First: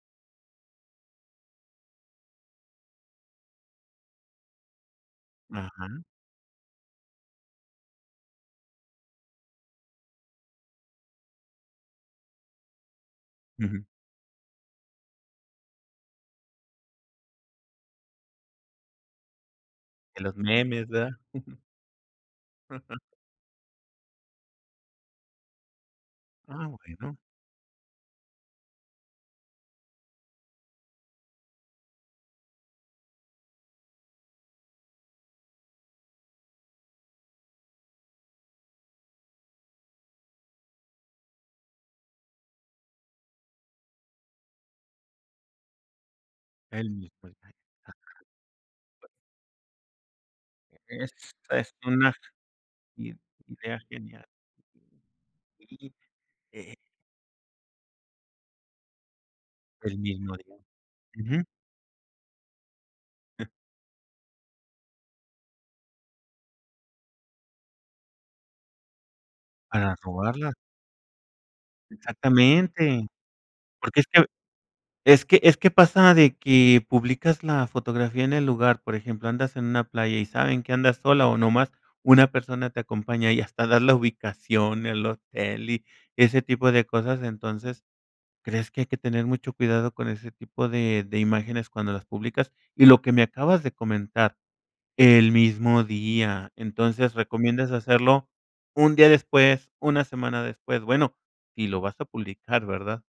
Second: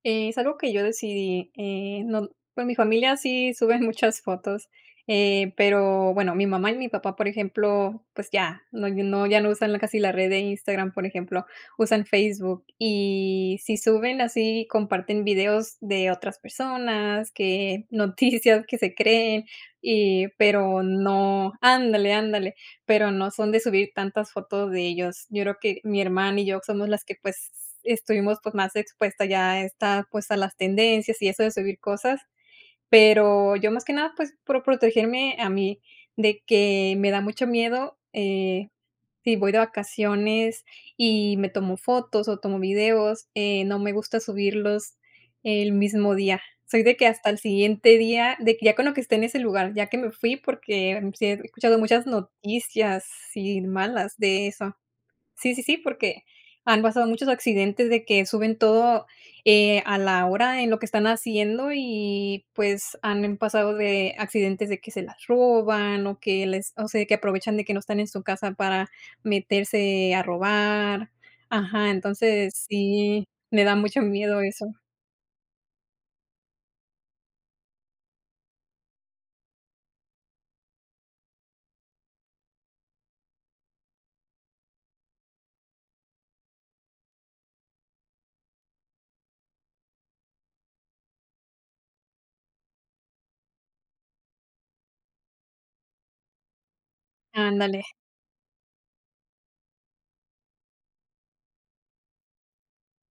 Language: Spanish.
Es algo que yo decidí, eh, no pues, mi familia sí suben muchas fotos, eh, Ajá. pero bueno, mi mamá y mi papá, por ejemplo, pues, ya no no, ya no usan casi la red de Instagram, por ejemplo, usan Facebook, y sí Ujú. suben así, comparten videos de otras personas, que noticias que se creen, De y, los pero, memes, verdad. no ándale, ándale, pero no son de subir tantas fotos de ellos. Yo creo que mi hermana y yo Ah, somos las que, bueno. pues, estuvimos, pues, más expuestas ya a esta, pues, a las tendencias y eso de subir cosas. Pero, yo, más que nada, pues, por protegerme a mí, de que me da mucho miedo, eh, si voy de vacaciones y me tomo fotos o tomo videos, eh, no me gusta subirlos el mismo día. Soy El de que mismo hasta el exac siguiente Ajá. día, de que, ya con lo que esté en ese lugar, ya que me fui, porque, E sí he está, es escuchado muchas una noticias, i sí, idea malas genial. de eso. Sí, sí, sí, Y porque Eh. han pasado muchos accidentes de que suben todo, eh, El a la mismo día. hora, en lo que están Ujú. haciendo y, pues, han pasado de accidentes de que se las roban, o que les o sea, que aprovechan de que no están en su casa para Para meterse a robarla. robar. Ajá, entonces Exactamente. sí, me da Porque mucho es que miedo eso. es que es que pasa de que publicas la fotografía en el lugar, por ejemplo, andas en una playa, y saben que andas sola, o nomás una persona te acompaña, y hasta das la ubicación, el hotel y ese tipo de cosas, entonces, ¿crees que hay que tener mucho cuidado con ese tipo de de imágenes cuando las publicas? Y lo que me acabas de comentar, el mismo día, entonces recomiendas Ándale. hacerlo un día después, una semana después, bueno, si lo vas a publicar, ¿verdad?